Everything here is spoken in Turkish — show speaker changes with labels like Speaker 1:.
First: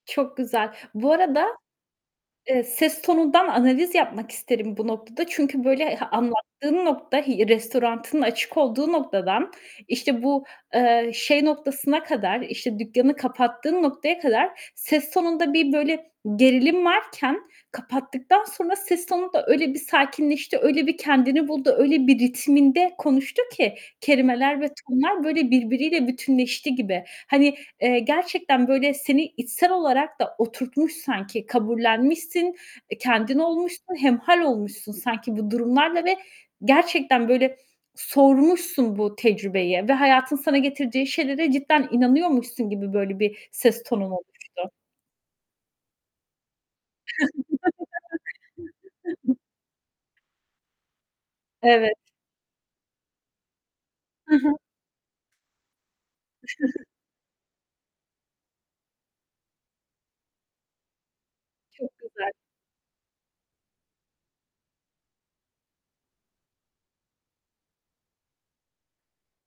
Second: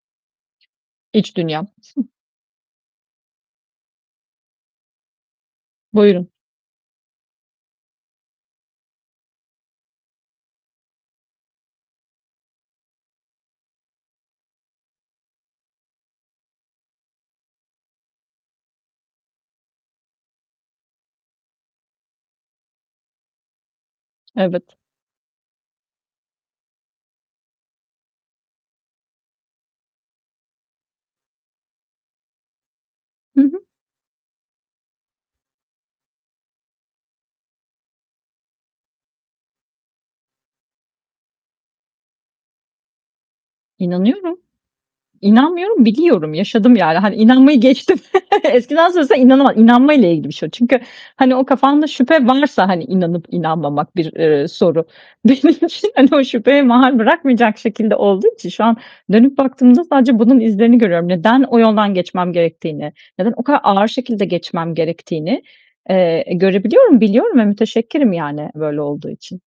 Speaker 1: Çok güzel. Bu
Speaker 2: İç
Speaker 1: arada,
Speaker 2: dünyam.
Speaker 1: eee, ses tonundan analiz yapmak isterim bu noktada çünkü böyle e
Speaker 2: Buyurun.
Speaker 1: anlattığın nokta i restoranının açık olduğu noktadan, işte bu, eee, şey noktasına kadar, işte, dükkânı kapattığın noktaya kadar ses tonunda bir böyle gerilim varken kapattıktan sonra ses tonu da öyle bir sakinleşti, öyle bir kendini buldu, öyle bir ritminde konuştu ki kelimeler ve
Speaker 2: Evet.
Speaker 1: tonlar böyle birbiriyle bütünleşti gibi. Hani, eee, gerçekten böyle seni içsel olarak da oturtmuş sanki, kabullenmişsin, eee, kendin
Speaker 2: Hı hı.
Speaker 1: olmuşsun, hemhâl olmuşsun sanki bu durumlarla ve gerçekten böyle, sormuşsun bu tecrübeyi ve hayatın sana getirdiği şeylere cidden inanıyormuşsun gibi böyle bir ses tonun
Speaker 2: İnanıyorum.
Speaker 1: oluştu.
Speaker 2: İnanmıyorum, biliyorum. Yaşadım, yani. Hani, inanmayı geçtim. Eskiden söylesen
Speaker 1: [unintelligible]
Speaker 2: inanama inanmayla ilgili bir şey o. Çünkü hani, o kafanda
Speaker 1: Evet.
Speaker 2: şüphe varsa, hani, inanıp inanmamak bir,
Speaker 1: Hı
Speaker 2: eee,
Speaker 1: hı.
Speaker 2: soru. Benim için hani, o şüpheye mahal bırakmayacak şekilde olduğu için şu an dönüp baktığımda sadece bunun izlerini görüyorum. Neden o
Speaker 1: Çok
Speaker 2: yoldan
Speaker 1: güzel.
Speaker 2: geçmem gerektiğini, neden o kadar ağır şekilde geçmem gerektiğini, eee, görebiliyorum. Biliyorum ve müteşekkirim yani, böyle olduğu için.